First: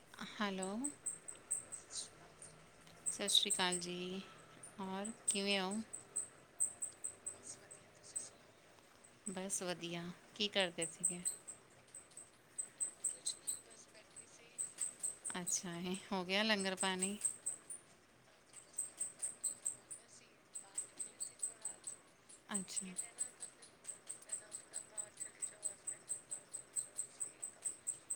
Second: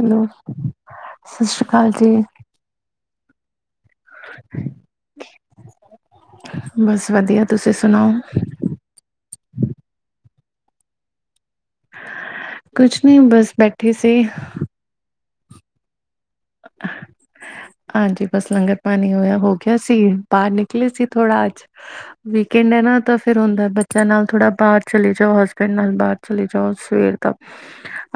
Hello ਸਾਸ਼੍ਰੀ ਕਾਲ ਜੀ। ਸਾਸ਼੍ਰੀ ਕਾਲ ਜੀ, ਹੋਰ ਕਿਵੇਂ ਓ? ਬੱਸ ਵਧੀਆ, ਤੂਸੀ ਸੁਨਾਓ? ਬੱਸ ਵਧੀਆ ਕੀ ਕਰਦੇ ਸੀਗੇ? ਕੁੱਛ ਨੀ ਬਸ ਬੈਠੀ ਸੀ। ਅੱਛਾ ਹੀ, ਹੋ ਗਯਾ ਲੰਗਰ ਪਾਨੀ? ਹਾਂਜੀ, ਬਸ ਲੰਗਰ ਪਾਨੀ ਹੋਏਆ, ਹੋ ਗਯਾ ਸੀ ਬਾਰ ਨਿਕਲੇ ਸੀ ਥੋੜਾ ਅੱਜ ਵੀਕਐਂਡ ਐ ਅੱਛਾ। ਨਾ ਤਾਂ ਫ਼ਿਰ ਹੁੰਦੈ ਬ ਬਚੇਆਂ ਨਾਲ ਥੋੜਾ ਬਾਰ ਚਲੇ ਜਾਓ, ਹਸਬੈਂਡ ਨਾਲ ਬਾਰ ਚਲੇ ਜਾਓ ਸਵੇਰ ਦਾ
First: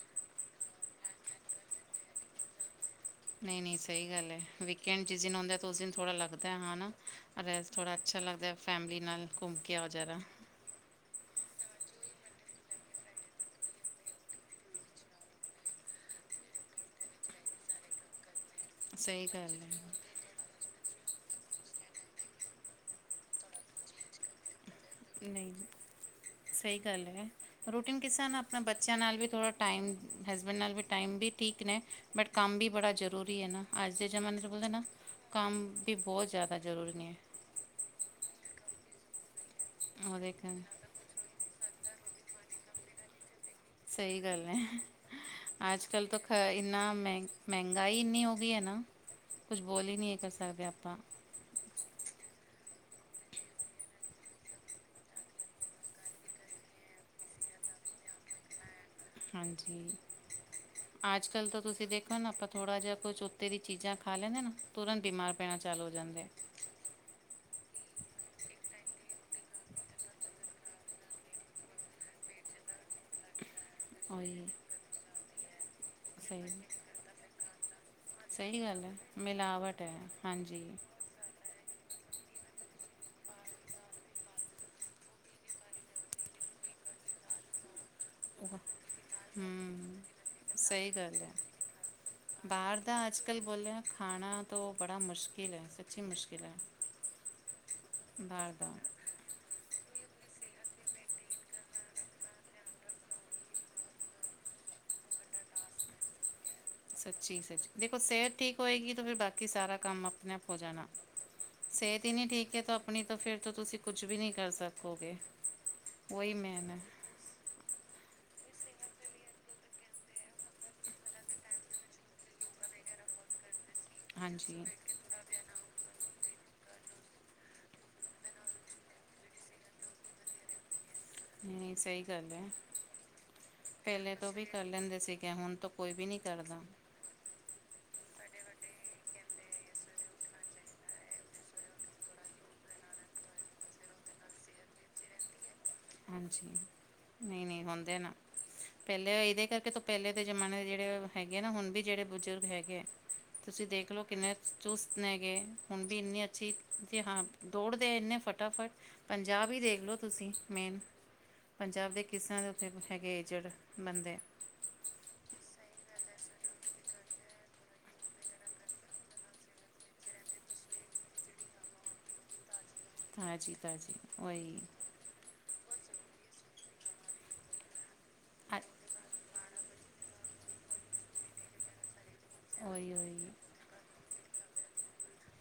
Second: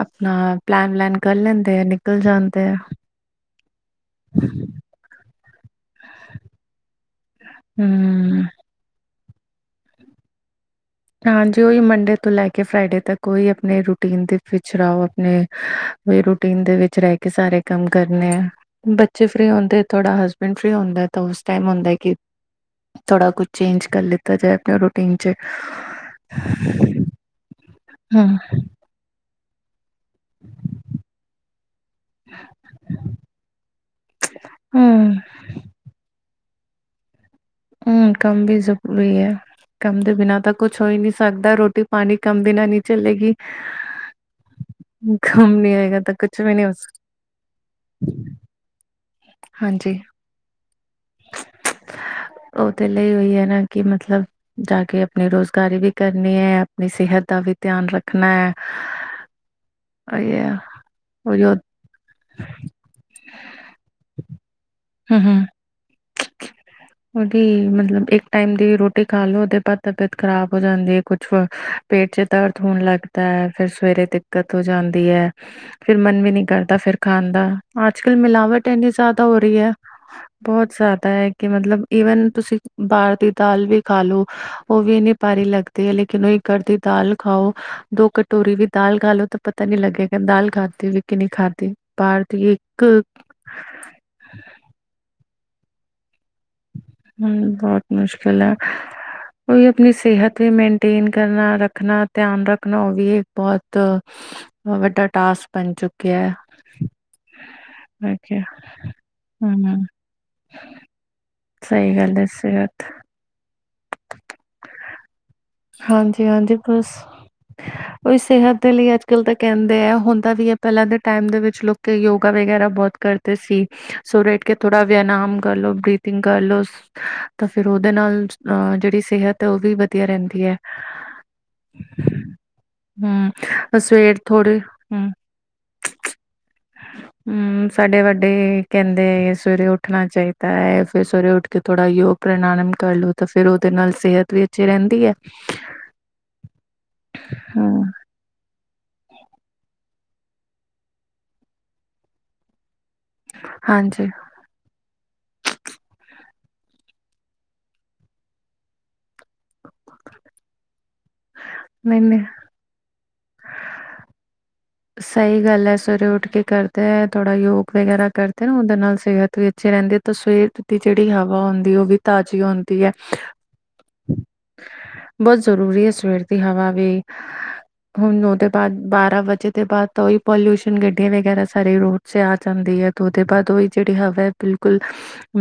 ਅਪਨਾ ਪਲੈਨ-ਵਲੈਨ ਕਰ ਲੈਂਦੇ ਐ, ਨਿਕਲ ਜਾਂਦੇ ਐ। ਨਈ-ਨਈ ਸਈ ਗਾੱਲ ਏ, ਵੀਕੈਂਡ ਜਿਸ ਦਿਨ ਹੁੰਦਾ ਤੇ ਉਸ ਦਿਨ ਥੋੜਾ ਲੱਗਦੈ ਹਾ ਨਾ ਰੈਸਟ ਥੋੜਾ ਅੱਛਾ ਹੂੰ। ਲਗਦੈ, ਫੈਮਿਲੀ ਨਾਲ ਕੁੰਮ ਕੇ ਆਓ ਜਰਾ। ਹਾਂਜੀ ਓਈ ਮੰਡੇ ਤੋਂ ਲੈ ਕੇ ਫਰਾਈਡੇ ਤਕ ਓਈ ਅਪਨੇ ਰੂਟੀਨ ਦੇ ਵਿੱਚ ਰਓ ਅਪਨੇ ਓਈ ਰੂਟੀਨ ਦੇ ਵਿੱਚ ਰੈ ਕੇ ਸਾਰੇ ਕੰਮ ਕਰਨੇ ਐ, ਬੱਚੇ ਸਹੀ ਫ੍ਰੀ ਗੱਲ ਹੈ। ਹੋਂਦੇ ਥੋੜਾ ਹਸ ਬੈਂਡ ਫ੍ਰੀ ਹੁੰਦਾ ਤਾ ਉਸ ਟਾਇਮ ਹੁੰਦਾ ਐ ਕਿ ਥੋੜਾ ਕੁੱਛ ਚੇਂਜ ਕਰ ਲਿੱਤਾ ਜਾਏ ਅਪਨਾ ਰੂ ਟੀਨ ਚ ਸਈ ਗਾੱਲ ਏ, ਰੂਟੀਨ ਕਿਸ ਹਮ ਏਨਾ ਅਪਨੇ ਬੱਚੇਆਂ ਨਾਲ ਵੀ ਥੋੜਾ ਟਾਈਮ ਹਸਬੈਂਡ ਨਾਲ ਵੀ ਟਾਈਮ ਵੀ ਠੀਕ ਨੇ ਬਟ ਕੰਮ ਵੀ ਬੜਾ ਜਰੂਰੀ ਏ ਨਾ ਆੱਜ ਦੇ ਜਮਾਨੇ ਚ ਬੋਲਦੇ ਨਾ ਹਮ ਕੰਮ ਵੀ ਬੋਤ ਜਾਦਾ ਜਰੂਰੀ ਨੇ। ਹੂੰ ਕੰਮ ਵੀ ਜਰੂਰੀ ਐ, ਕੰਮ ਦੇ ਉਹ ਦੇਖ ਬਿਨਾਂ ਤਾ ਕੁੱਛ ਹੋ ਈ ਨੀ ਸਰਦਾ ਰੋਟੀ-ਪਾਨੀ ਕੰਮ ਬਿਨਾਂ ਨੀ ਚੱਲੇਗੀ। ਸਈ ਗਾੱਲ ਐ। ਕੰਮ ਨਹੀਂ ਆਏਗਾ ਅੱਜ-ਕਲ ਤਾਂ ਤੋ ਖ ਕੁਛ ਵੀ ਨਹੀਂ ਹੋ ਇੰਨਾ ਮੈਂਹ ਮੈਹੰਗਾਈ ਇੰਨੀ ਹੋ ਗਈ ਏ ਨਾ ਕੁੱਛ ਸਕਦਾ ਬੋਲ ਈ ਹਾਂਜੀ ਨਈ ਕਰ ਸਕਦੇ ਆਪਾਂ। ਓ ਤੇ ਲਈ ਓਈ ਏ ਨਾ ਕਿ ਮਤਲਬ ਜਾ ਕੇ ਅਪਨੀ ਰੋਜ਼ਗਾਰੀ ਵੀ ਕਰਨੀ ਐ ਅਪਨੀ ਸੇਹਤ ਦਾ ਵੀ ਧਿਆਨ ਰੱਖਨਾ ਹਾਂਜੀ, ਉਹੀ ਅੱਜ-ਕਲ ਉਹ- ਤਾਂ ਤੂਸੀ ਦੇਖੋ ਨਾ ਅਪਾਂ ਥੋੜਾ ਜੇਆ ਕੁੱਛ ਓ ਉਤੇ ਦੀ ਚੀਜਾਂ ਖਾ ਲੈਂਦੇ ਅ ਨਾ ਤੁਰੰਤ ਬੀਮਾਰ ਪੈਣਾ ਚਾਲੂ ਹੋ ਜਾਂਦੇ ਐ। ਉਦੀ ਮਤਲਬ ਏਕ ਟਾਈਮ ਦੀ ਰੋਟੀ ਖਾ ਲੋ, ਉਦੇ ਬਾਦ ਤਬੀਅਤ ਖ਼ਰਾਬ ਹੋ ਜਾਂਦੀ ਐ, ਕੁੱਛ ਪੇਟ ਚ ਦਰਦ ਹੋਨ ਲੱਗ ਤਾਂ ਫੇਰ ਸਵੇਰੇ ਉਹੀ ਦਿੱਕਤ ਹੋ ਜਾਂਦੀ ਐ, ਫਿਰ ਮਨ ਵੀ ਨੀ ਸਹੀ ਕਰਦਾ ਫੇਰ ਖਾਣ ਦਾ। ਅੱਜ-ਕਲ ਸਹੀ ਮਿਲਾਵਟ ਗੱਲ ਏਨੀ ਹੈ ਜਾਦਾ ਹੋ ਰੀ ਐ। ਮਿਲਾਵਟ ਹੈ ਹਾਂਜੀ ਬਹੁਤ ਜ਼ਾਦਾ ਐ, ਕਿ ਮਤਲਬ ਈਵਨ ਤੁਸੀਂ ਬਾਹਰ ਦੀ ਦਾਲ ਵੀ ਖਾ ਲੋ। ਓ ਵੀ ਇੰਨੀ ਭਾਰੀ ਲਗਦੀ ਏ। ਲ਼ੇਕਿਨ ਓਈ ਘਰ ਦੀ ਦਾਲ ਖਾਓ। ਦੋ ਕਟ ਟੋਰੀ ਵੀ ਦਾਲ ਖਾਲੋ ਤੇ ਪਤਾ ਨੀ ਹੂੰ ਲਗੇਗਾ। ਦਾਲ ਖਾਦੀ ਸਹੀ ਵੀ ਏ ਕਿ ਗੱਲ ਨੀ ਹੈ ਖਾਦੀ। ਬਾਰ ਦੀ ਇਕ ਬੋਲੇਆ ਖਾਣਾ ਤੋ ਬੜਾ ਮੁਸ਼ਕਿਲ ਏ। ਚੀ ਮੁਸ਼ਕਿਲ ਐ। ਹੂੰ, ਬੋਤ ਮੁਸ਼ਕਿਲ ਐ। ਦਾ ਓਈ ਅਪਨੀ ਸੇਹਤ ਵੀ ਮੈਂਨਟੇਨ ਕਰਨਾ। ਰਖਨਾ, ਧਿਆਨ ਰਖਨਾ ਓ ਵੀ ਇਕ ਬੋਤ ਉਹ ਵੱਡਾ ਟਾਸਕ ਬਨ ਚੁੱਕਿਆਂ। ਸੱਚੀ-ਸੱਚੀ ਦੇਖੋ, ਸੇਹਤ ਠੀਕ ਹੋਏਗੀ ਤੇ ਫੇਰ ਬਾਕੀ ਸਾਰਾ ਹੂੰ, ਕੰਮ ਅਪਨੇ ਆਪ ਹੋ ਜਾਨਾ। ਸਹੀ ਸੇਹਤ ਈ ਗੱਲ ਹੈ ਨੀ ਠੀਕ ਏ ਤੋਂ ਸਿਹਤ ਅਪਨੀ ਤੋਂ ਫਿਰ ਤੋਂ, ਤੁਸੀ ਕੁੱਛ ਵੀ ਨੀ ਕਰ ਸਕੋਗੇ। ਉਹੀ ਹਾਂਜੀ-ਹਾਂਜੀ, ਮੇਨ ਹੈ ਬਸ। [inaudible] ਓਈ ਸਿਹਤ ਦੇ ਲਈ ਅੱਜ-ਕਲ੍ਹ ਤੇ ਕੈਂਦੇ ਐ। ਹੁੰਦਾ ਵੀ ਏ, ਪੈਲਾਂ ਦੇ ਟੈਮ ਦੇ ਵਿੱਚ ਲੋਕੀ ਯੋਗਾ ਵਗ਼ੈਰਾ ਬੋਤ ਕਰ ਤੇ ਸੀ। ਸਵਰੇ ਉਠ ਕੇ ਹਾਂਜੀ ਥੋੜ੍ਹਾ ਵਿਆਨਾਮ ਕਰਲੋ, ਬ੍ਰਰੀਥਿੰਗ ਕਰਲੋ। ਸ ਤਾਂ ਫਿਰ ਓਦੇ ਨਾਲ ਅ ਜਿਹੜੀ ਸਿਹਤ ਐ, ਓ ਵੀ ਵਧੀਆ ਰੈਂਦੀ ਐ। ਹੂੰ, ਸਹੀ ਗੱਲ ਐ। ਹੂੰ, ਪੈਲੇ ਸਵੇਰ ਤੋਂ ਵੀ ਥੋੜੇ ਕਰ ਲੈਂਦੇ ਹੂੰ ਸੀਗੇ। ਹੁਨ ਤੋਂ ਕੋਈ ਵੀ ਨੀ ਕਰਦਾ। ਹੂੰ, ਸਾਡੇ ਵੱਡੇ ਕਹਿੰਦੇ ਸਵੇਰੇ ਉੱਠਣਾ ਚਾਹੀਦਾ ਏ। ਫੇਰ, ਸਵੇਰੇ ਉੱਠ ਕੇ ਥੋੜ੍ਹਾ ਯੋਗ ਪ੍ਰਨਾਂਨੰਮ ਕਰਲੋ ਤਾਂ ਫੇਰ, ਉਹਦੇ ਨਾਲ ਸਿਹਤ ਵੀ ਅੱਛੀ ਰਹਿੰਦੀ ਐ। ਹਾਂਜੀ। ਨਹੀਂ-ਨਹੀਂ ਹੁੰਦੇ ਨਾ। ਪਹਿਲੇ ਇਹਦੇ ਕਰਕੇ ਤੋਂ ਪਹਿਲੇ ਦੇ ਜਮਾਨੇ ਦੇ ਜਿਹੜੇ ਹੈਗੇ ਆ ਨਾ। ਹੁਣ ਵੀ ਜਿਹੜੇ ਬਜ਼ੁਰਗ ਹੈਗੇ ਆ ਤੁਸੀਂ ਦੇਖਲੋ ਹਾਂਜੀ ਕਿੰਨੇ ਚੁਸਤ ਨੇਗੇ। ਹੁਣ ਵੀ ਇੰਨੀ ਅੱਛੀ ਜੀ ਹਾਂ, ਦੌੜਦੇ ਇੰਨੇ ਫਟਾਫਟ। ਪੰਜਾਬ ਈ ਦੇਖਲੋ ਤੁਸੀਂ, ਮੇਨ। ਪੰਜਾਬ ਦੇ ਨਹੀਂ-ਨਹੀਂ ਕਿਸ ਤਰ੍ਹਾਂ ਦੇ ਉੱਥੇ ਹੈਗੇ, ਏਜਡ ਬੰਦੇ। ਸਹੀ ਗੱਲ ਐ। ਸਵੇਰੇ ਉੱਠ ਕੇ ਕਰਦੇ ਐ, ਥੋੜ੍ਹਾ ਯੋਗ ਵਗ਼ੈਰਾ ਕਰਦੇ ਨਾ। ਉਹਦੇ ਨਾਲ ਸਿਹਤ ਵੀ ਅੱਛੀ ਰਹਿੰਦੀ ਤਾਂ ਸਵੇਰਤਥ ਦੀ ਜਿਹੜੀ ਹਵਾ ਹੁੰਦੀ, ਉਹ ਵੀ ਤਾਜ਼ੀ ਹੁੰਦੀ ਐ। ਤਾਜ਼ੀ-ਤਾਜ਼ੀ ਓਈ। ਬਹੁਤ ਜ਼ਰੂਰੀ ਏ ਸਵੇਰ ਦੀ ਹਵਾ ਵੀ। ਹੁਣ ਉਹਦੇ ਬਾਅਦ ਬਾਰਾਂ ਵਜੇ ਦੇ ਬਾਅਦ ਤਾਂ ਓਈ ਪੋਲਿਊਸ਼ਨ ਗੱਡੀਆਂ ਵਗ਼ੈਰਾ। ਸਾਰੇ ਰੋਡ 'ਚ ਆ ਜਾਂਦੀ ਐ ਉਹੀ ਤੇ ਉਹਦੇ ਉਹੀ ਬਾਅਦ ਓਈ, ਜਿਹੜੀ ਹਵਾ ਬਿਲਕੁਲ,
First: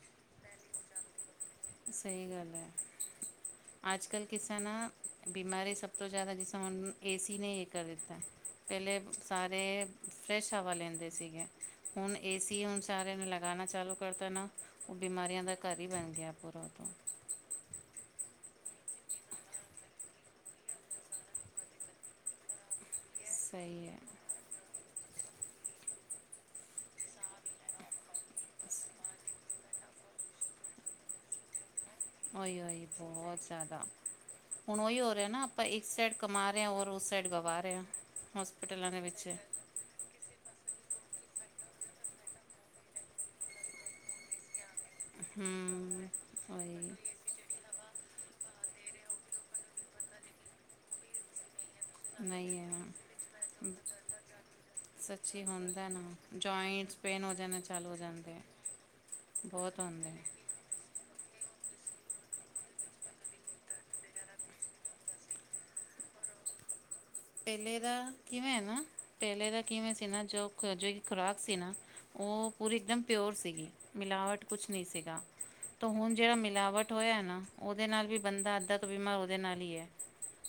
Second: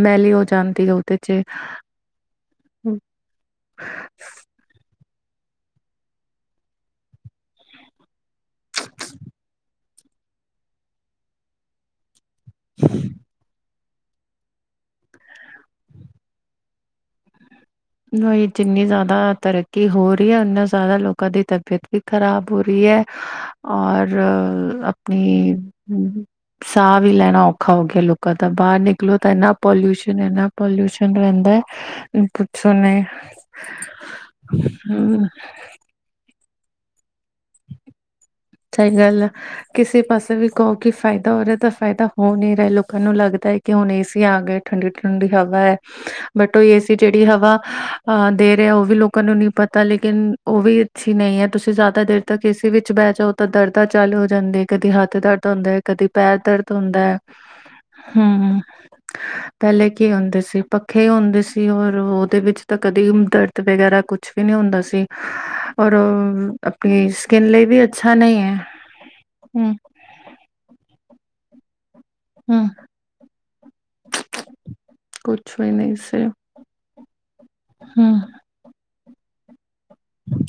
ਮੈਲ਼ੀ ਹੋ ਜਾਂਦੀ ਆ ਤੇ ਜੇ ਸਹੀ ਗੱਲ ਐ। ਅੱਜ-ਕੱਲ੍ਹ ਕਿਸੇ ਨਾ ਬਿਮਾਰੀ ਸਭ ਤੋਂ ਜ਼ਿਆਦਾ, ਜਿਸ ਤਰਾ ਹੁਨ ਏਸੀ ਨੇ, ਇਹ ਕਰ ਦਿੱਤਾ। ਪਹਿਲੇ ਸਾਰੇ, ਫਰੈਸ਼ ਹਵਾ ਲੈਂਦੇ ਸੀਗੇ। ਹੁਣ ਏਸੀ, ਹੁਣ ਸਾਰਿਆਂ ਨੇ ਲਗਾਣਾ ਚਾਲੂ ਕਰਤਾ ਨਾ। ਉਹ ਬਿਮਾਰੀਆਂ ਦਾ ਘਰ ਈ ਬਣ ਗਿਆ ਪੂਰਾ। [inaudible] ਨਈ, ਜਿੰਨੀ ਜ਼ਿਆਦਾ ਤਰੱਕੀ ਹੋ ਰਹੀ ਐ। ਓਨਾ ਜ਼ਿਆਦਾ ਲੋਕਾਂ ਦੀ ਤਬੀਅਤ ਵੀ ਖ਼ਰਾਬ ਹੋ ਰੀਐ। ਸਹੀ ਹੈ ਔਰ ਅਪਣੀ ਸਾਹ ਵੀ ਲੈਣਾ ਔਖਾ ਹੋ ਗਿਆ ਲੋਕਾਂ ਦਾ। ਬਾਹਰ ਨਿਕਲੋ ਤਾਂ ਇੰਨਾ ਪੋਲਿਊਸ਼ਨ, ਇੰਨਾ ਪੋਲਿਊਸ਼ਨ ਰਹਿੰਦਾ। ਹੈ ਪੁੱਛੋ ਉਹੀ-ਉਹੀ ਨੇ ਬਹੁਤ ਜ਼ਿਆਦਾ। ਹੁਣ ਉਹੀ ਹੋ ਰਿਹਾ ਨਾ ਆਪਾਂ ਸਾਈਡ ਕਮਾ ਰੇਆਂ। ਔਰ ਉਸ ਸਾਈਡ ਗਵਾ ਰਹੇਆ। ਸਹੀ ਗੱਲ। ਕਿਸੇ ਪਾਸੇ ਵੀ ਕ‌ੱਓ ਕਿ ਫ਼ਾਇਦਾ ਹੋ ਰਿਹਾ ਤਾਂ ਫ਼ਾਇਦਾ ਹੋ ਨੀ ਰਿਹਾ। ਲੋਕਾਂ ਨੂੰ ਲੱਗਦਾ ਏ ਕਿ ਹੁਣ ਏ ਸੀ ਆ ਗਏ ਠੰਡੀ-ਠੰਡੀ ਹਵਾਏ ਹੂੰ ਬਟ, ਓ ਉਹੀ ਏਸੀ ਜੇੜੀ ਹਵਾ ਹਾਂ ਦੇ ਰੈਆ ਓ ਵੀ ਲੋਕਾਂ ਨੂੰ ਨੀਂ ਪਤਾ ਲੇਕਿਨ, ਓ ਵੀ ਅੱਛੀ ਨੀਂ ਹੈ, ਤੁਸੀਂ ਜਾਂਦਾ ਦੇਰ ਤੱਕ ਨਹੀਂ ਏਸੀ ਹੈ ਵਿੱਚ ਬੈ ਜਾਓ ਤਾਂ ਦਰਦਾਂ ਚਾਲੂ ਹੋ ਜਾਂਦੀ ਹੈ, ਕਦੀ ਹੱਥ ਸੱਚੀ ਦਰਦ ਹੈ ਹੁੰਦਾ ਨਾ, ਕਦੀ ਪੈਰ ਦਰਦ ਜੁਆਇੰਟਸ ਹੁੰਦਾ ਹੈ ਪੇਨ ਹੋ ਜਾਂਦੇ ਚਾਲੂ ਹੋ ਜਾਂਦੇ ਆ। ਹਮ ਬੋਤ ਪਹਿਲੇ ਕੀ ਹੁੰਦੇ ਸੀ, ਪੱਖੇ ਹੁੰਦੇ ਸੀ ਔਰ ਓਹਦੇ ਵਿੱਚ ਤਾਂ ਕਦੇ ਦਰਦ ਵਗੈਰਾ ਕੁਛ ਵੀ ਨੀਂ ਹੁੰਦਾ ਸੀ। ਔਰ ਅਪਣੀ ਸਕਿਨ ਲਈ ਪਹਿਲੇ ਵੀ ਦਾ ਅੱਛਾ ਕਿਵੇਂ ਨਹੀਂ ਹੈ ਨਾ, ਪੈਲੇ ਦਾ ਹਮ ਕਿਵੇਂ ਸੀ ਨਾ, ਜੋ ਜੋ ਖੁਰਾਕ ਸੀ ਨਾ ਓ ਹਮ ਪੂਰੀ ਇੱਕਦਮ ਪਿਓਰ ਸੀਗੀ, ਮਿਲਾਵਟ ਕੁਛ ਨਈਂ ਸੀਗਾ। ਕੁਛ ਵੀ ਤੇ ਨਹੀਂ ਹੁਣ ਸੀ ਜੇੜਾ ਮਿਲਾਵਟ ਹੋਇਆ ਨਾ, ਓਦੇ ਨਾਲ ਵੀ ਹਮ ਬੰਦਾ ਅੱਧ ਬੀਮਾਰ ਓਦੇ ਨਾਲ ਹੀਏ।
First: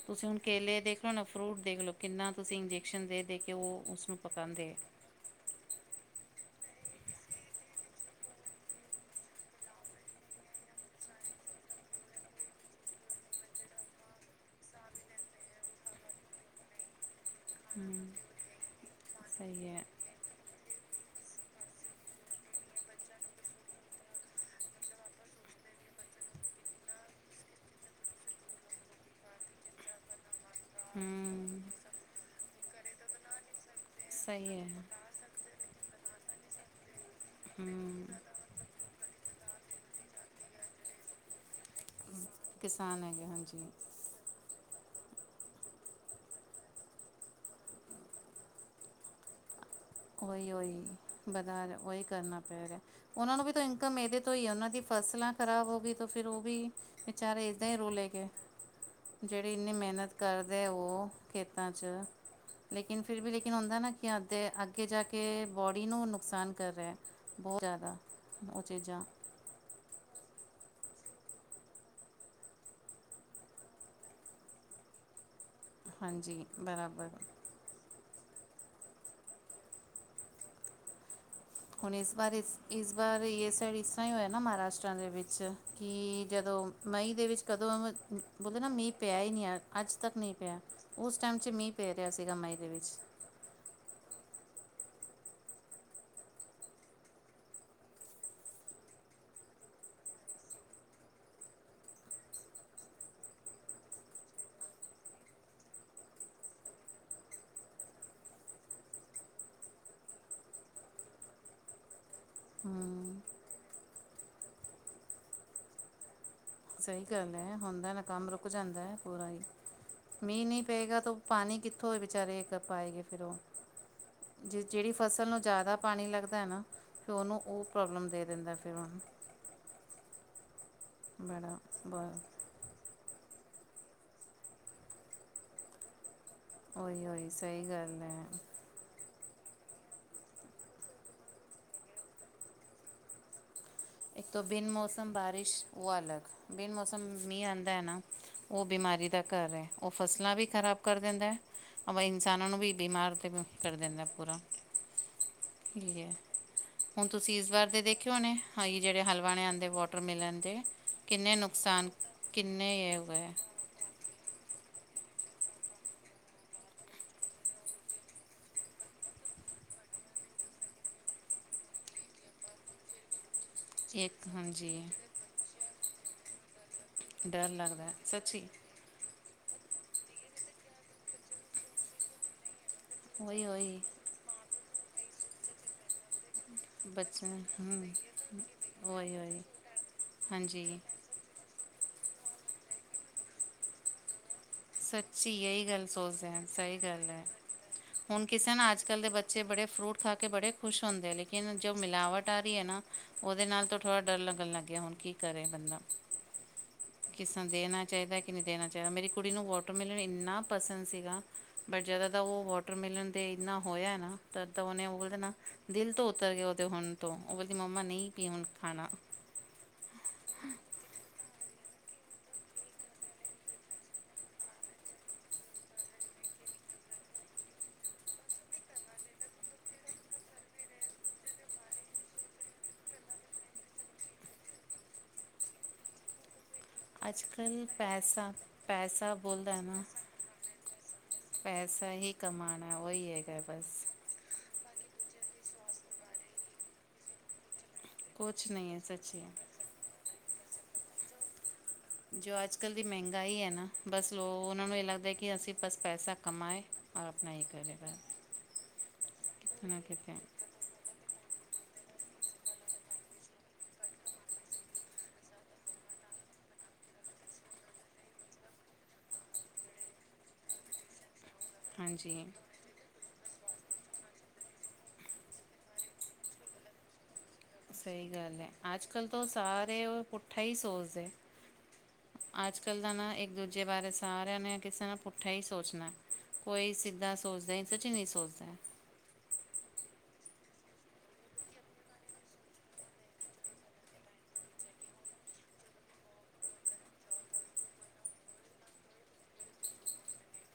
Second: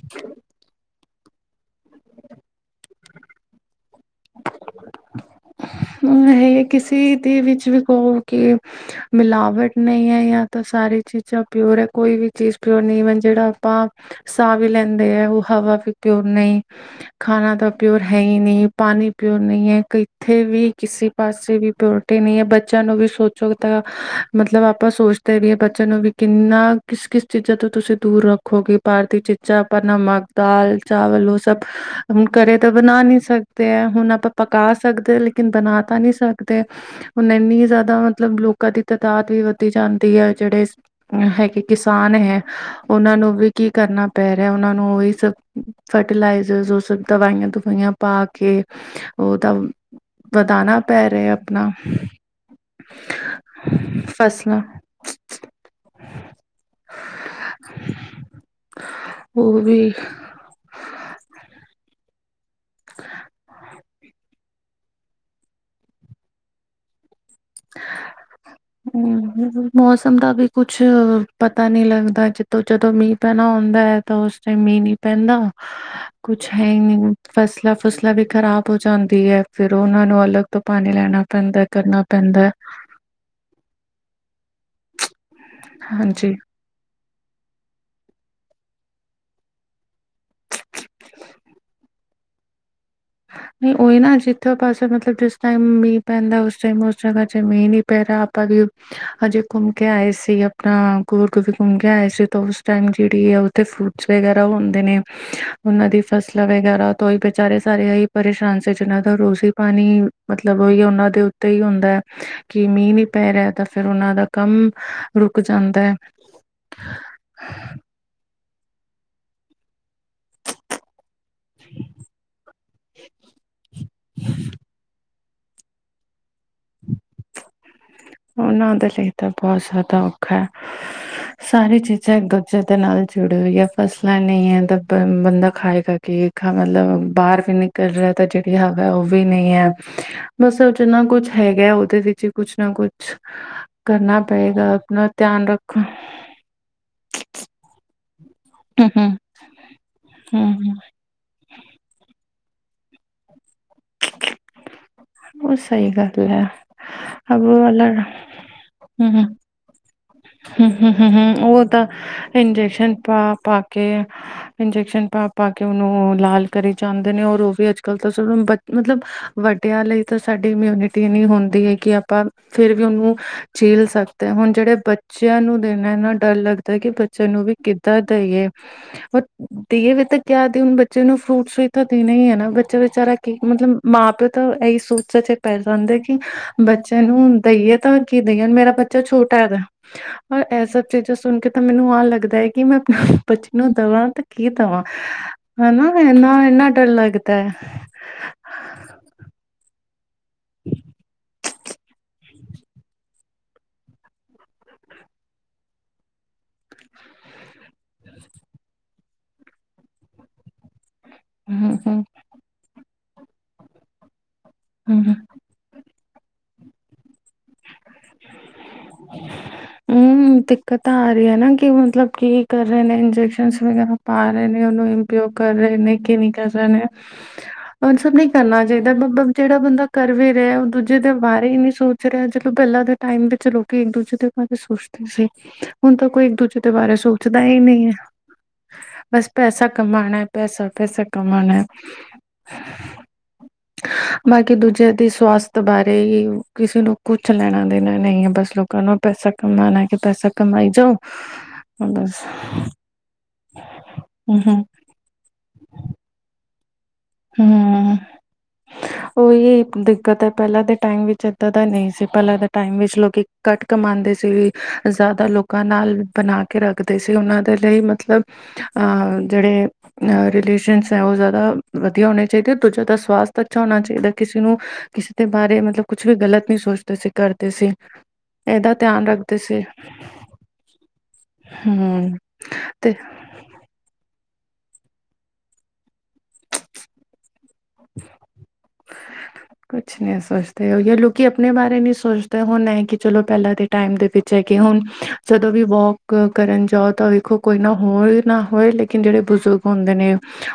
ਤੁਸੀਂ ਹੁਣ ਕੇਲੇ ਦੇਖ ਲਓ ਨਾ ਫਰੂਟ ਦੇਖ ਲਓ ਕਿੰਨਾ ਤੁਸੀਂ ਇੰਜੈਕਸ਼ਨ ਦੇ-ਦੇ ਕੇ ਓ ਉਸਨੂੰ ਪਕਾਉਂਦੇਆਂ। ਏਹੀ ਕਿਸੇ ਦੇ ਵਿੱਚ ਵੀ ਕਹੋ ਕਿ ਮਿਲਾਵਟ ਨਈਂ ਐ ਯਾ ਤਾਂ ਸਾਰੀ ਚੀਜ਼ਾਂ ਪਿਓਰ ਹੈ ਕੋਈ ਵੀ ਚੀਜ਼ ਪਿਓਰ ਨਈਂ, ਜੇੜਾ ਆਪਾਂ ਸਾਹ ਵੀ ਲੈਂਦੇਆਂ, ਓ ਹਵਾ ਵੀ ਪਿਓਰ ਨਈਂ। ਖਾਣਾ ਤਾਂ ਪਿਓਰ ਹੂੰ ਹੈ ਹੀ ਨਈ, ਪਾਣੀ ਪਿਓਰ ਨਈਂ ਹੈ ਕਈ ਇੱਥੇ ਵੀ ਕਿਸੇ ਪਾਸੇ ਵੀ ਪਿਓਰਟੀ ਨਈਂ ਐ। ਬੱਚੇਆਂ ਨੂੰ ਵੀ ਸੋਚੋ ਤਾਂ ਮਤਲਬ ਆਪਾਂ ਸੋਚ ਤੇ ਵੀ ਐ ਬੱਚਿਆਂ ਨੂੰ ਵੀ ਕਿੰਨਾ ਕਿਸ-ਕਿਸ ਚੀਜ਼ਾਂ ਤੋਂ ਤੁਸੀਂ ਦੂਰ ਰੱਖੋਗੇ। ਬਾਹਰ ਦੀ ਚੀ ਜਾਂ ਆਪਾਂ ਨਮਕ, ਦਾਲ, ਚਾਵਲ ਓ ਸਭ, ਹੂੰ ਘਰੇ ਤਾਂ ਬਣਾ ਨਈਂ ਸਕਦੇ। ਤੇ ਹੁਣ ਆਪਾਂ ਸਹੀ ਪਕਾ ਹੈ ਸਕਦੇ ਆਂ ਲੇਕਿਨ ਬਣਾ ਤਾਂ ਨਈਂ ਸਕਦੇ। ਹੁਣ ਏਨੀ ਜਾਦਾ ਹਮ ਮਤਲਬ ਲੋਕਾਂ ਦੀ ਤਾਦਾਦ ਵੀ ਵੱਧੀ ਜਾਂਦੀਏ, ਜੇੜੇ ਹੈਗੇ ਕਿਸਾਨ ਹੈ, ਕਿਸਾਨ ਓਨਾਂ ਹੈਗੇ ਨੂੰ ਵੀ ਹਾਂਜੀ ਕੀ ਕਰਨਾ ਪੈ ਰੇਆ ਓਨਾਂ ਨੂੰ ਓਹੀ ਸਭ ਫਰਟੀਲਾਈਜ਼ਰ ਓਹ ਸਭ ਦਵਾਈਆਂ ਦਵਾਈਆਂ ਪਾ ਕੇ ਓਤਾਂ ਓਈ ਓਈ ਬਨਾਣ ਓਈ ਕਰਨਾ ਪੈ ਰੇਆ। ਓਨਾਂ ਨੂੰ ਵੀ ਤਾਂ ਇਨਕਮ ਏਦੇ ਤੋਂ ਹੀਏ। ਫਸਲਾਂ ਓਨਾਂ ਦੀ ਫਸਲਾਂ ਖਰਾਬ ਹੋ ਗਈ ਤੇ ਫਿਰ ਓਵੀ ਵਿਚਾਰੇ ਏਦਾਂ ਹੀ ਰੁਲੇਗੇ। ਜੇੜੀ ਉਹ ਇੰਨੀ ਵੀ ਮਿਹਨਤ ਕਰਦੇ, ਓ। ਖੇਤਾਂ ਚ ਲੇਕਿਣ ਫਿਰ ਵੀ ਲੇਕ ਹੁੰਦਾ ਨਾ, ਕਿ ਅੱਧ ਅ ਕੇ ਜਾ ਕੇ ਬੋਡੀ ਨੂੰ ਨੁਕਸਾਨ ਕਰਦੈ, ਬਹੋਤ ਜਾਦਾ ਓ ਚੀਜਾ। ਹਮ ਮੌਸਮ ਦਾ ਵੀ ਕੁਛ ਪਤਾ ਨਈਂ ਲੱਗਦਾ, ਜਦੋਂ ਜਦੋਂ ਮੀਂਹ ਪੈਣਾ ਹੋਂਦਾ ਤਾਂ ਓਸ ਟੈਮ ਮੀਂਹ ਨੀ ਪੈਂਦਾ, ਹਾਂਜੀ ਕੁਛ ਹੈ ਹੀ ਨੀ ਬਰਾਬਰ ਫਸਲ ਫਸਲਾਂ ਵੀ ਖਰਾਬ ਹੋ ਜਾਂਦੀ ਏ, ਫੇਰ ਓਨਾਂ ਨੂੰ ਅਲੱਗ ਤੋਂ ਪਾਣੀ ਲੈਣਾ ਪੈਂਦਾ ਕਰਨਾ ਪਰ ਪੈਂਦਾ ਇਸ ਹੈ। ਇਸ ਵਾਰ ਇਸ ਸਾਈਡ ਇਸ ਤਰ੍ਹਾਂ ਹੀ ਹੋਇਆ ਨਾ ਮਹਾਰਾਸ਼ਟਰਾਂ ਦੇ ਵਿੱਚ ਕਿ ਹਾਂਜੀ ਜਦੋਂ ਮਈ ਦੇ ਵਿੱਚ ਕਦੋਂ ਬੋਲਦੇ ਨਾ ਮੀਂਹ ਪਿਆ ਹੀ ਨਈਂ, ਆ ਅੱਜ ਤੱਕ ਨੀਂ ਪੇਆ। ਉਸ ਟਾਈਮ ਚ ਮੀਂਹ ਪੈ ਰੇਆ ਸੀਗਾ, ਮਈ ਦੇ ਵਿੱਚ। ਨੀਂ ਓਹੀ ਨਾ ਜਿੱਥੇ ਪਾਸੇ ਮਤਲਬ ਜਿਸ ਟੈਮ ਮੀਂਹ ਪੈਂਦਾ, ਉਸ ਟਾਈਮ ਉਸ ਜਗ੍ਹਾ ਚ ਮੀਂਹ ਨੀਂ ਪੈਰਾ ਆਪਾਂ ਵੀ ਹਜੇ ਘੁੰਮ ਕੇ ਆਏ ਸੀ, ਅਪਣਾ ਗੁਰਕੀ ਘੁੰਮ ਕੇ ਆਏ ਸੀ ਤਾਂ ਉਸ ਟਾਈਮ ਜੇੜੀ ਆ ਉਥੇ ਫਰੂਟਸ ਵਗੈਰਾ ਹੁੰਦੇ ਨੇ ਉਂਨਾਂ ਦੀ ਫਸਲਾਂ ਵਗੈਰਾ ਤੋਂ ਹੀ ਬੇਚਾਰੇ ਸਾਰੇ ਹੀ ਪਰੇਸ਼ਾਨ ਸੀ ਜਿਨਾਂ ਦਾ ਰੋਜ਼ੀ ਪਾਣੀ ਮਤਲਬ ਹੀ ਉਨਾਂ ਦੇ ਉੱਤੇ ਹੀ ਹੁੰਦੈ ਕਿ ਮੀਂਹ ਨੀ ਹੂੰ ਪੈ ਰੇਆ ਤਾਂ, ਫੇਰ ਉਨਾਂ ਦਾ ਕੰਮ ਰੁਕ ਜਾਂਦੈ। ਸਈ ਗੱਲ ਐ ਹੁੰਦਾ ਨਾ ਕੰਮ ਰੁਕ ਜਾਂਦੈ, ਪੂਰਾ ਈ। ਮੀਂਹ ਨਈਂ ਪਏਗਾ ਤਾਂ ਓ ਪਾਣੀ ਕਿੱਥੋਂ ਹੋ ਬੇਚਾਰੇ ਪਾਏਗੇ, ਫੇਰ ਓਹ ਜੇ ਜੇੜੀ ਫਸਲ ਨੂੰ ਜਾਦਾ ਪਾਣੀ ਲੱਗਦੈ ਨਾ, ਤੇ ਓਹਨੂੰ ਓ ਓਨਾਂ ਦੇ ਲਈ ਤਾਂ ਬਹੋਂਤ ਜ਼ਾਦਾ ਔਖੈ, ਬੜਾ ਸਾਰੀ ਬ ਚੀਜ਼ਾਂ ਦੇ ਨਾਲ ਜੁੜੇ ਹੋਈਐ। ਫਸਲਾਂ ਨੀ ਐ ਤਾਂ ਬ ਬੰਦਾ ਖਾਏਗਾ ਕੀ? ਹਾਂ ਉਹੀ ਮਤਲਬ ਉਹੀ ਬਾਰ ਵੀ ਸਹੀ ਨਿਕਲ ਗੱਲ ਰੇਆ ਤਾਂ ਹੈ ਜੇੜੀਆ ਓਵੀ ਨਈ ਐ। ਬਸ ਜਿੰਨਾ ਕੁਛ ਹੈਗਾ ਐ ਓਦੇ ਵਿੱਚ ਕੁਛ ਨਾ ਕੁਛ ਕਰਨਾ ਇੱਕ ਤੋਂ ਬਿਨ ਪਏਗਾ। ਅਪਨਾ ਮੌਸਮ ਧੇਆਨ ਬਾਰਿਸ਼ ਰੱਖੋ। ਉਹ ਅਲੱਗ ਬਿਨ ਮੌਸਮ ਮੀਂ ਆਂਦਾ ਐ ਨਾ ਓ ਹਮ ਬਿਮਾਰੀ ਹਮ ਦਾ ਘਰ ਐ, ਓ ਫਸਲਾਂ ਵੀ ਹਮ ਹਮ ਖਰਾਬ ਕਰ ਦੇਂਦਾ ਐ। ਓਵੇਂ ਇਨਸਾਨਾਂ ਨੂੰ ਵੀ ਬਿਮਾਰ ਤੇ ਕਰ ਦੇਂਦਾ ਪੂਰਾ। ਉਹ ਸਹੀ ਠੀਕ ਏ। ਗੱਲ ਹੈ ਹੁਨ ਤੁਸੀ ਅਬ ਇਸ ਵਾਰ ਦੇ ਅਲਰ ਦੇਖੇ ਹੋਣੇ। ਹਾਂ ਏ ਜੇੜੇ ਹਲਵਾਣੇ ਆਂਦੇ ਵੋਟਰ ਮੇਲਨ। ਹੂਂ ਹੂਂ ਹੂੰ ਹੂੰ, ਓ ਤਾਂ ਕਿੰਨੇ ਇੰਜੈਕਸ਼ਨ ਇਹ ਪਾ ਹੋਏ ਪਾ ਕੇ ਇੰਜੈਕਸ਼ਨ ਪਾ ਪਾ ਕੇ ਓਨੂੰ ਲਾਲ ਕਰੀ ਜਾਂਦੇ ਨੇ ਔਰ ਓ ਵੀ ਅੱਜਕੱਲ ਤਾਂ ਚਲੋ ਬਚ ਮਤਲਬ ਵੱਡੇਆਂ ਲਈ ਤਾਂ ਸਾਡੀ ਇਮਿਊਨਿਟੀ ਏਨੀ ਹੁੰਦੀ ਐ ਕਿ ਆਪਾਂ ਫੇਰ ਵੀ ਓਨੂੰ ਝੀਲ ਇੱਕ ਸਕਦੇ। ਹੁਣ ਜੇੜੇ ਹਾਂਜੀ ਬੱਚੇਆਂ ਨੂੰ ਦੇਣਾ ਐਨਾ ਡਰ ਲੱਗ ਕਿ ਬੱਚੇ ਨੂੰ ਡਰ ਵੀ ਲੱਗਦਾ ਕਿੱਦਾਂ ਸੱਚੀ ਦੇਈਏ? ਦੇਈਏ ਵੀ ਤਾ ਕਯਾ ਦੇ ਹੁਣ ਬੱਚੇ ਨੂੰ ਫਰੂਟਸ ਵੀ ਤਾ ਦੇਣੇ ਈ ਐਨਾ ਬੱਚਾ ਵਿਚਾਰਾ ਕੀ, ਉਹੀ ਮਤਲਬ ਉਹੀ ਮਾਂ ਪੇਓ ਤਾਂ ਐ ਸੋਚਾਂ ਚ ਪੈ ਜਾਂਦੇ ਬੱਚੇ ਨੂੰ ਦੇਈਏ ਤਾਂ ਕੀ ਦੇਈਏ? ਹੁਨ ਮੇਰਾ ਬੱਚਾ ਉਹੀ ਛੋਟਾ ਉਹੀ ਹੈਗਾ ਐ। ਔਰ ਹਾਂਜੀ ਐਸਾ ਜਾਂ ਸੁਣ ਕੇ ਤਾਂ ਮੈਨੂੰ ਆ ਲੱਗਦਾ ਐ ਕਿ ਮੈਂ ਅਪਨੇ ਬੱਚੇ ਨੂੰ ਦਵਾਂ ਤੇ ਕੀ ਦਵਾਂ ਸੱਚੀ ਇਹੀ ਗੱਲ ਹਨਾ, ਐਨਾ ਐਨਾ ਡਰ ਲਗਦਾ ਐ। ਹੁਨ ਕਿਸੇ ਨਾ ਅੱਜ ਕਲ ਦੇ ਬੱਚੇ ਬੜੇ ਫਰੂਟ ਖਾ ਕੇ ਬੜੇ ਖੁਸ਼ ਹੁੰਦੇ ਨੇ। ਜੋ ਮਿਲਾਵਟ ਆ ਰੀ ਐ ਨਾ ਓਦੇ ਨਾਲ ਤੋ ਥੋੜਾ ਡਰ ਲੱਗਣ ਲੱਗ ਗੇਆ। ਹੁਣ ਕੀ ਕਰੇ ਬੰਦਾ? ਕਿ ਸਾਨ ਦੇਣਾ ਚਾਈਦਾ ਕਿ ਨੀ ਦੇਣਾ ਚਾਈ, ਮੇਰੀ ਕੁੜੀ ਨੂੰ ਵੋਟਰ ਮੇਲਨ ਇੰਨਾ ਪਸੰਦ ਸੀਗਾ ਹੂੰ ਬਟ ਹੂੰ ਜਦੋਂਦਾ ਦਾ ਓ ਵੋਟ ਟਰ ਮੇਲਨ ਤੇ ਇਨਾ ਹੋਏਆ ਨਾ ਤਦ ਦਾ ਓਨੇ ਓ ਹੂੰ ਬੋਲਦੇ ਨਾ ਦਿਲ ਤੋਂ ਉਤਰ ਗੇਆ ਓਦੇ ਹੁਨ ਤੋ, ਓ ਕੇਂਦੀ ਮੰਮਾ ਨਈ ਬੀ ਹੁਨ ਖਾਨਾ। ਹੁੰ। ਦਿੱਕਤਾਂ ਆ ਰੀ ਐ ਨਾ ਕਿ ਮਤਲਬ ਕੀ ਕਰ ਰੇ ਨੇ ਇੰਜੈਕਸ਼ਨ ਵਗੈਰਾ ਪਾ ਰੇ ਨੇ ਓਨੂੰ ਉਪਯੋਗ ਕਰ ਰਏ ਨੇ ਕਿ ਨਈ ਕਰ ਰੇ ਨੇ। ਓਨ ਸਭ ਨੀ ਕਰਨਾ ਚਾਈਦਾ ਬਬਾ ਜੇੜਾ ਬੰਦਾ ਕਰ ਵੀ ਰੇਆ ਐ ਓ ਦੂਜੇ ਦੇ ਬਾਰੇ ਈ ਨੀ ਸੋਚ ਜਦੋਂ ਪੈਲਾਂ ਦੇ ਟਾਈਮ ਵਿੱਚ ਲੋਕੀ ਇੱਕ ਦੂਜੇ ਦੇ ਬਾਰੇ ਸੋਚਦੇ ਸੀ। ਹੁਨ ਤਾਂ ਕੋਈ ਇੱਕ ਦੂਜੇ ਦੇ ਬਾਰੇ ਅੱਜ ਸੋਚਦਾ ਈ ਕੱਲ੍ਹ ਨਈ ਐ। ਪੈਸਾ ਪੈਸਾ ਬਸ ਬੋਲਦਾ ਹੈ ਪੈਸਾ ਨਾ ਕਮਾਣੈ ਪੈਸਾ ਪੈਸਾ ਕਮਾਨਾ ਪੈਸਾ ਹੀ ਕਮਾਉਣਾ ਹੈ ਵਹੀ ਹੈਗਾ ਬਸ ਐ। ਬਾਕੀ ਦੂਜੇਆਂ ਦੀ ਸਵਾਸਥ ਬਾਰੇ ਕਿਸੇ ਨੂੰ ਕੁੱਛ ਲੈਣਾ ਦੇਣਾ ਨਈ ਏ। ਕੁਛ ਬਸ ਨਹੀਂ ਹੈ ਲੋਕਾਂ ਨੂੰ ਸੱਚੀ ਹੈ। ਪੈਸਾ ਕਮਾਨਾ ਐ ਕਿ ਪੈਸਾ ਕਮਾਈ ਜਾਓ। ਬਸ ਜੋ ਅੱਜ ਕੱਲ ਦੀ ਮੈਹੰਗਾਈ ਐ ਨਾ, ਬਸ ਲੋ ਹਮ ਹਮ ਓਨਾਂ ਨੂੰ ਏ ਲੱਗਦਾ ਕਿ ਅਸੀ ਬਸ ਪੈਸਾ ਕਮਾਏ। ਔਰ ਆਪਣਾ ਇਹ ਕਰੇ ਹੂੰ। ਬਸ ਓਈ ਕਿਤੇ ਨਾ ਕਿਤੇ ਦਿੱਕਤ ਐ। ਪੈਲਾਂ ਦੇ ਟਾਈਮ ਵਿੱਚ ਏਦਾਂ ਦਾ ਨੀ ਸੀ। ਪੈਲਾਂ ਦੇ ਟਾਈਮ ਵਿੱਚ ਲੋਕੀ ਘੱਟ ਕਮਾਂਦੇ ਸੀ ਜਾਦਾ ਲੋਕ ਲੋਕਾਂ ਨਾਲ ਬਨਾ ਕੇ ਰੱਖਦੇ ਸੀ। ਓਨਾਂ ਦੇ ਲਈ ਮਤਲਬ ਅ ਜੇੜੇ ਰਿਲੇਸ਼ਨਸ ਐ ਓ ਜਾਦਾ ਵਧੀਆ ਹਾਂਜੀ ਹੋਨੇ ਚਾਈਦੇ। ਤੋ ਜਾਦਾ ਸਵਾਸਥ ਅੱਛਾ ਹੋਣਾ ਚਾਈਦਾ। ਕਿਸੇ ਨੂੰ ਕਿਸੇ ਦੇ ਬਾਰੇ ਮਤਲਬ ਕੁੱਛ ਵੀ ਗਲਤ ਨੀ ਸੋਚਦੇ ਸੀ। ਕਰਦੇ ਸੀ ਸਈ ਗੱਲ ਐ। ਇਹਦਾ ਅੱਜ ਕੱਲ ਧਿਆਨ ਤੋ ਰੱਖਦੇ ਸਾਰੇ ਓ ਪੁੱਠਾ ਈ ਸੋਚਦੇ। ਹੂੰ। ਅੱਜ ਕੱਲ੍ਹ ਦਾ ਤੇ ਨਾ ਇੱਕ ਦੂਜੇ ਬਾਰੇ ਸਾਰੇਆਂ ਨੇ ਕਿਸੇ ਨਾ ਪੁੱਠਾ ਈ ਸੋਚਨਾ ਐ। ਕੋਈ ਸਿੱਧਾ ਸੋਚਦਾ ਈ ਸੱਚੀ ਨੀ ਸੋਚਦੇ। ਕੁੱਛ ਨੀ ਸੋਚਦੇ। ਓਈਓ ਲੋਕੀ ਅਪਣੇ ਬਾਰੇ ਨੀ ਸੋਚਦੇ ਹੁਨ ਐ ਕਿ ਚਲੋ ਪੈਲਾਂ ਤੇ ਟਾਈਮ ਦੇ ਵਿੱਚ ਐ ਕਿ ਹੁਨ ਜਦੋਂ ਵੀ ਵੋਕ ਕਰਨ ਜਾਓ ਤਾਂ ਵੇਖੋ ਕੋਈ ਨਾ ਹੋਏ ਨਾ ਹੋਏ ਲੇ ਕਿਨ ਜਿਹੜੇ ਬਜ਼ੁਰਗ ਹੁੰਦੇ ਨੇ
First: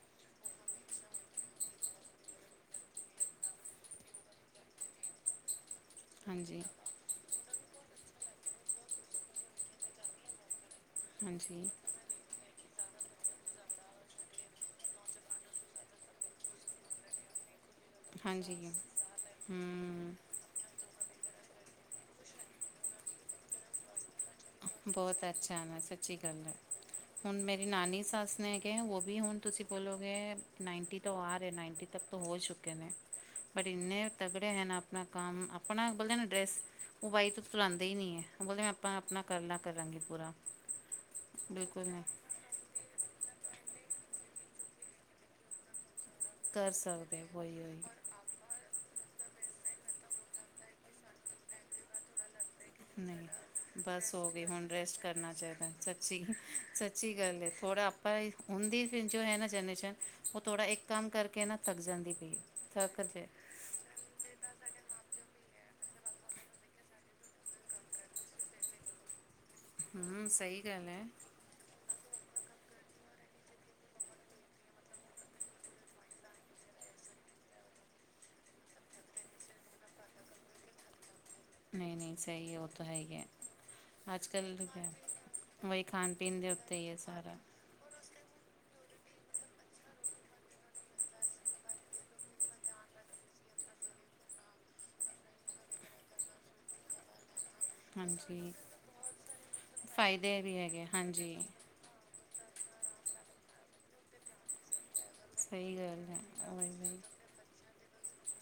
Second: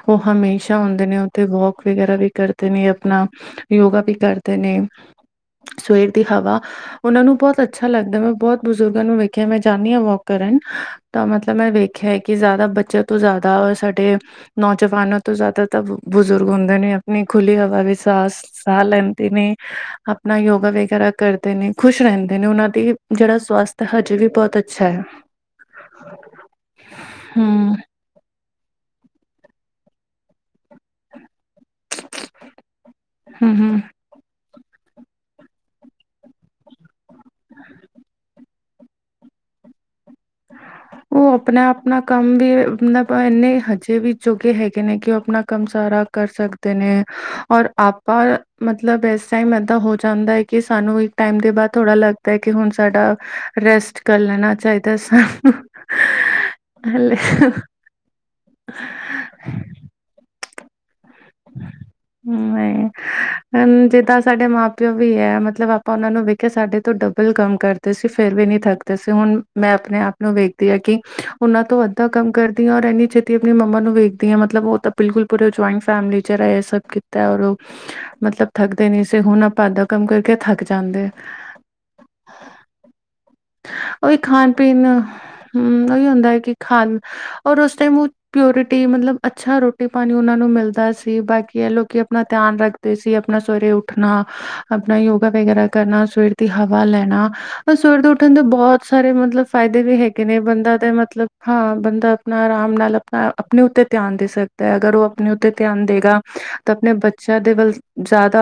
ਉਹ ਹਮੇਸ਼ਾ ਹੁੰਦੇ ਨੇ ਉੱਥੇ ਵੋਕ ਵਗੈਰਾ ਵੀ ਕਰਦੇ ਨੇ ਅਪਨਾ ਯੋਗਾ ਵੀ ਕਰਦੇ ਨੇ, ਸਵੇਰ ਦੀ ਹਵਾ ਹਾਂਜੀ ਉਨਾਂ ਨੂੰ ਬੋਤ ਅੱਛਾ ਲੱਗਦਾ ਮੈਂ ਬੋਤ ਬਜ਼ੁਰਗਾਂ ਨੂੰ ਵੇਖਿਆ ਮੈਂ ਜਾਨੀ ਆ ਵੋਕ ਕਰਨ। ਤਾਂ ਮਤਲੱਬ ਹਾਂਜੀ ਮੈਂ ਵੇਖਿਆ ਐ ਕਿ ਜਾਦਾ ਬੱਚਿਆਂ ਤੋਂ ਜਾਦਾ ਸਾਡੇ ਨੌਜਵਾਨਾਂ ਤੋਂ ਜਾਦਾ ਤਾਂ ਬਜ਼ੁਰਗ ਹੁੰਦੇ ਨੇ ਅਪਨੀ ਖੁੱਲੀ ਹਵਾ ਵਿੱਚ ਸਾਸ ਹਾਂਜੀ ਸਾਹ ਲੈਂਦੇ ਨੇ। ਹੂੰ ਅਪਨਾ ਯੋਗਾ ਵਗੈਰਾ ਕਰਦੇ ਨੇ ਖੁਸ਼ ਰਹਿੰਦੇ ਨੇ ਉਹਨਾਂ ਦੀ ਜੇੜਾ ਸਵਾਸਥ ਹੈ ਹਜੇ ਵੀ ਬੋਤ ਅੱ ਬੋਤ ਅੱਛਾ ਨਾ ਸੱਚੀ ਗੱਲ ਐ ਹੁਣ ਮੇਰੀ ਹਮ ਨਾਨੀ ਸੱਸ ਨੇ ਉਹ ਵੀ ਹੁਣ ਤੁਸੀਂ ਬੋਲੋਗੇ ਨਾਈਂਟੀ ਤੋਂ ਆ ਰਹੇ ਨਾਈਂਟੀ ਤੱਕ ਤੋਂ ਹੋ ਚੁੱਕੇ ਨੇ ਹਮ ਪਰ ਹਮ ਇੰਨੇ ਤਗੜੈ ਹੈ ਨਾ ਅਪਨਾ ਕੰਮ ਅਪਨਾ ਬੋਲਿਆ ਨਾ ਡਰੈਸ ਉਹ ਬਾਈ ਤੋਂ ਧਲਾਉਂਦੇ ਹੀ ਨੀ ਐ ਉਹ ਬੋਲ ਮੈਂ ਆਪ ਅਪਨਾ ਕਰਲਾ ਕਰਾਂਗੀ ਪੂਰਾ। ਓ ਬਿਲਕੁਲ ਅਪਨਾ-ਅਪਨਾ ਨਹੀਂ ਕੰਮ ਵੀ ਉ ਨਾ ਇੰਨੇ ਹਜੇ ਵੀ ਜੋਗੇ ਹੈਗੇ ਨੇ ਕਿ ਉਹ ਅਪਨਾ ਕੰਮ ਸਾਰਾ ਕਰ ਸਕਦੇ ਨੇ ਔਰ ਆਪ ਪਰ ਮਤਲੱਬ ਇਸ ਟਾਈਮ ਏਦਾਂ ਹੋ ਜਾਂਦਾ ਐ ਕਿ ਸਾਨੂੰ ਇੱਕ ਟਾਈਮ ਦੇ ਬਾਦ ਥੋੜਾ ਲੱਗਦਾ ਕਿ ਹੁਣ ਸਾਡਾ ਨਹੀਂ ਰੈਸਟ ਬਸ ਕਰ ਹੋ ਗਈ ਲੈਣਾ ਹੁਣ ਚਾਈ ਰੈਸਟ ਕਰਨਾ ਚਾਈਦਾ ਸੱਚੀ-ਸੱਚੀ ਹਲੇ ਗੱਲ ਏ ਥੋੜਾ ਪਰ ਹੁੰਦੀ ਜੋ ਹੈ ਨਾ ਜਨਰੇਸ਼ਨ ਉਹ ਥੋੜ੍ਹਾ ਇੱਕ ਕੰਮ ਕਰਕੇ ਨਾ ਥੱਕ ਜਾਂਦੀ ਪਈ ਏ ਥੱਕ ਜੇ ਹੁਣ ਜਿੱਦਾਂ ਸਾਡੇ ਮਾਂ ਪਿਓ ਵੀ ਐ ਮਤਲੱਬ ਆਪਾਂ ਉਹਨਾਂ ਨੂੰ ਵੇਖਿਆ ਸਾਡੇ ਤੋਂ ਡਬਲ ਕੰਮ ਕਰ ਅਸੀ ਫੇਰ ਵੀ ਨੀ ਥੱਕਦੇ ਸੀ ਹੁਣ ਮੈਂ ਅਪਨੇ ਆਪ ਹੂੰ ਨੂੰ ਸਹੀ ਵੇਖਦੀ ਆ ਗੱਲ ਕਿ ਹੈ ਉਨਾਂ ਤੋਂ ਅੱਧਾ ਕੰਮ ਕਰਦੀ ਆ ਔਰ ਇੰਨੀ ਛੇਤੀ ਆਪਣੀ ਮੰਮਾ ਨੂੰ ਵੇਖਦੀ ਹਾਂ ਮਤਲੱਬ ਉਹ ਤਾਂ ਬਿਲਕੁੱਲ ਪੂਰੇ ਜੁਆਇੰਟ ਫੈਮਿਲੀ ਚ ਰਏ ਇਹ ਸਭ ਕਿ ਕੀਤਾ ਔਰ ਉਹ ਮਤਲੱਬ ਥੱਕਦੇ ਨੀ ਸੀ ਹੁਣ ਆਪਾਂ ਅੱਧਾਂ ਕੰਮ ਕਰਕੇ ਥੱਕ ਜਾਂਦੇ। ਨਈ-ਨਈ ਸੀ ਐ ਉਹ ਤਾਂ ਹੈ ਹੀ ਐ। ਉਹੀ ਖਾਨ ਪੀਨ ਹਮ ਉਹੀ ਖਾਣ ਹੁੰਦਾ ਹੈ ਪੀਣ ਦੇ ਕਿ ਉੱਤੇ ਹੀ ਹੈ ਖਾਨ ਸਾਰਾ ਔਰ ਉਸ ਟਾਈਮ ਪਿਉਰਿਟੀ ਮਤਲੱਬ ਅੱਛਾ ਰੋਟੀ ਪਾਨੀ ਉਨਾਂ ਨੂੰ ਮਿਲ ਦਾ ਸੀ ਬਾਕੀ ਇਹ ਲੋਕੀ ਅਪਨਾ ਧਿਆਨ ਰੱਖਦੇ ਸੀ ਆਪਣਾ ਸਵੇਰੇ ਉੱਠਣਾ ਅਪਨਾ ਯੋਗਾ ਵਗੈਰਾ ਕਰਨਾ ਸਵੇਰ ਦੀ ਹਵਾ ਲੈਣਾ। ਸਵੇਰ ਤੋਂ ਉੱਠਣ ਦੇ ਹਾਂਜੀ ਬੋਹਤ ਸਾਰੇ ਮਤਲੱਬ ਫਾਇਦੇ ਵੀ ਹੈਗੇ ਨੇ ਫਾਇਦੇ ਵੀ ਬੰਦਾ ਹੈਗੇ ਦੇ ਮਤਲੱਬ ਹਾਂਜੀ ਹਾਂ ਬੰਦਾ ਅਪਨਾ ਆਰਾਮ ਨਾਲ ਅਪਨਾ ਅਪਨੇ ਉੱਤੇ ਧਿਆਨ ਦੇ ਸਕਦਾ ਹੈ ਅਗਰ ਉਹ ਤੇ ਸਹੀ ਧਿਆਨ ਗੱਲ ਹੈ ਦੇਗਾ ਉਹੀ ਤਾਂ ਅਪਨੇ ਵਹੀ ਬੱਚਿਆਂ ਦੇ ਵੱਲ ਜਾਦਾ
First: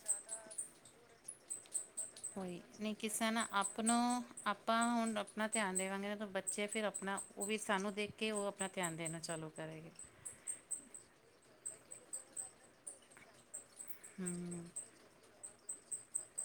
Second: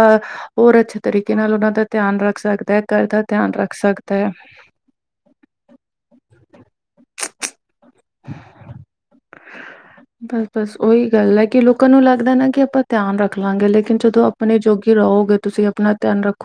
ਹੋਰ ਅੱਛੇ ਤਰੀਕੇ ਨਾਲ ਉਨਾਂ ਦਾ ਧਿਆਨ ਰੱਖ ਉਹੀ ਸਕਦਾ, ਘਰ ਦਾ ਧਿਆਨ ਰੱਖ ਸਕਦਾ। ਪਾ ਹੁਨ ਅਪਨਾ ਧਿਆਨ ਦੇਵਾਂਗੇ ਨਾ ਤਾਂ ਬੱਚੇ ਫੇਰ ਅਪਨਾ ਉਹ ਵੀ ਸਾਨੂੰ ਦੇਖ ਕੇ ਉਹ ਅਪਨਾ ਧਿਆਨ ਦੇਣਾ ਚਾਲੂ ਕਰੇਗੇ। ਬਸ-ਬਸ ਉਹੀ ਗੱਲ ਐ ਕਿ ਲੋਕਾਂ ਨੂੰ ਲੱਗਦਾ ਨਾ ਕਿ ਆਪਾਂ ਧਿਆਨ ਰੱਖ ਲਾਂਗੇ ਲੇਕਿਨ ਜਦੋਂ ਅਪਨੇ ਹਮ ਜੋਗੀ ਰਹੋਗੇ, ਤੁਸੀਂ ਅਪਨਾ ਧਿਆਨ ਰੱਖੋ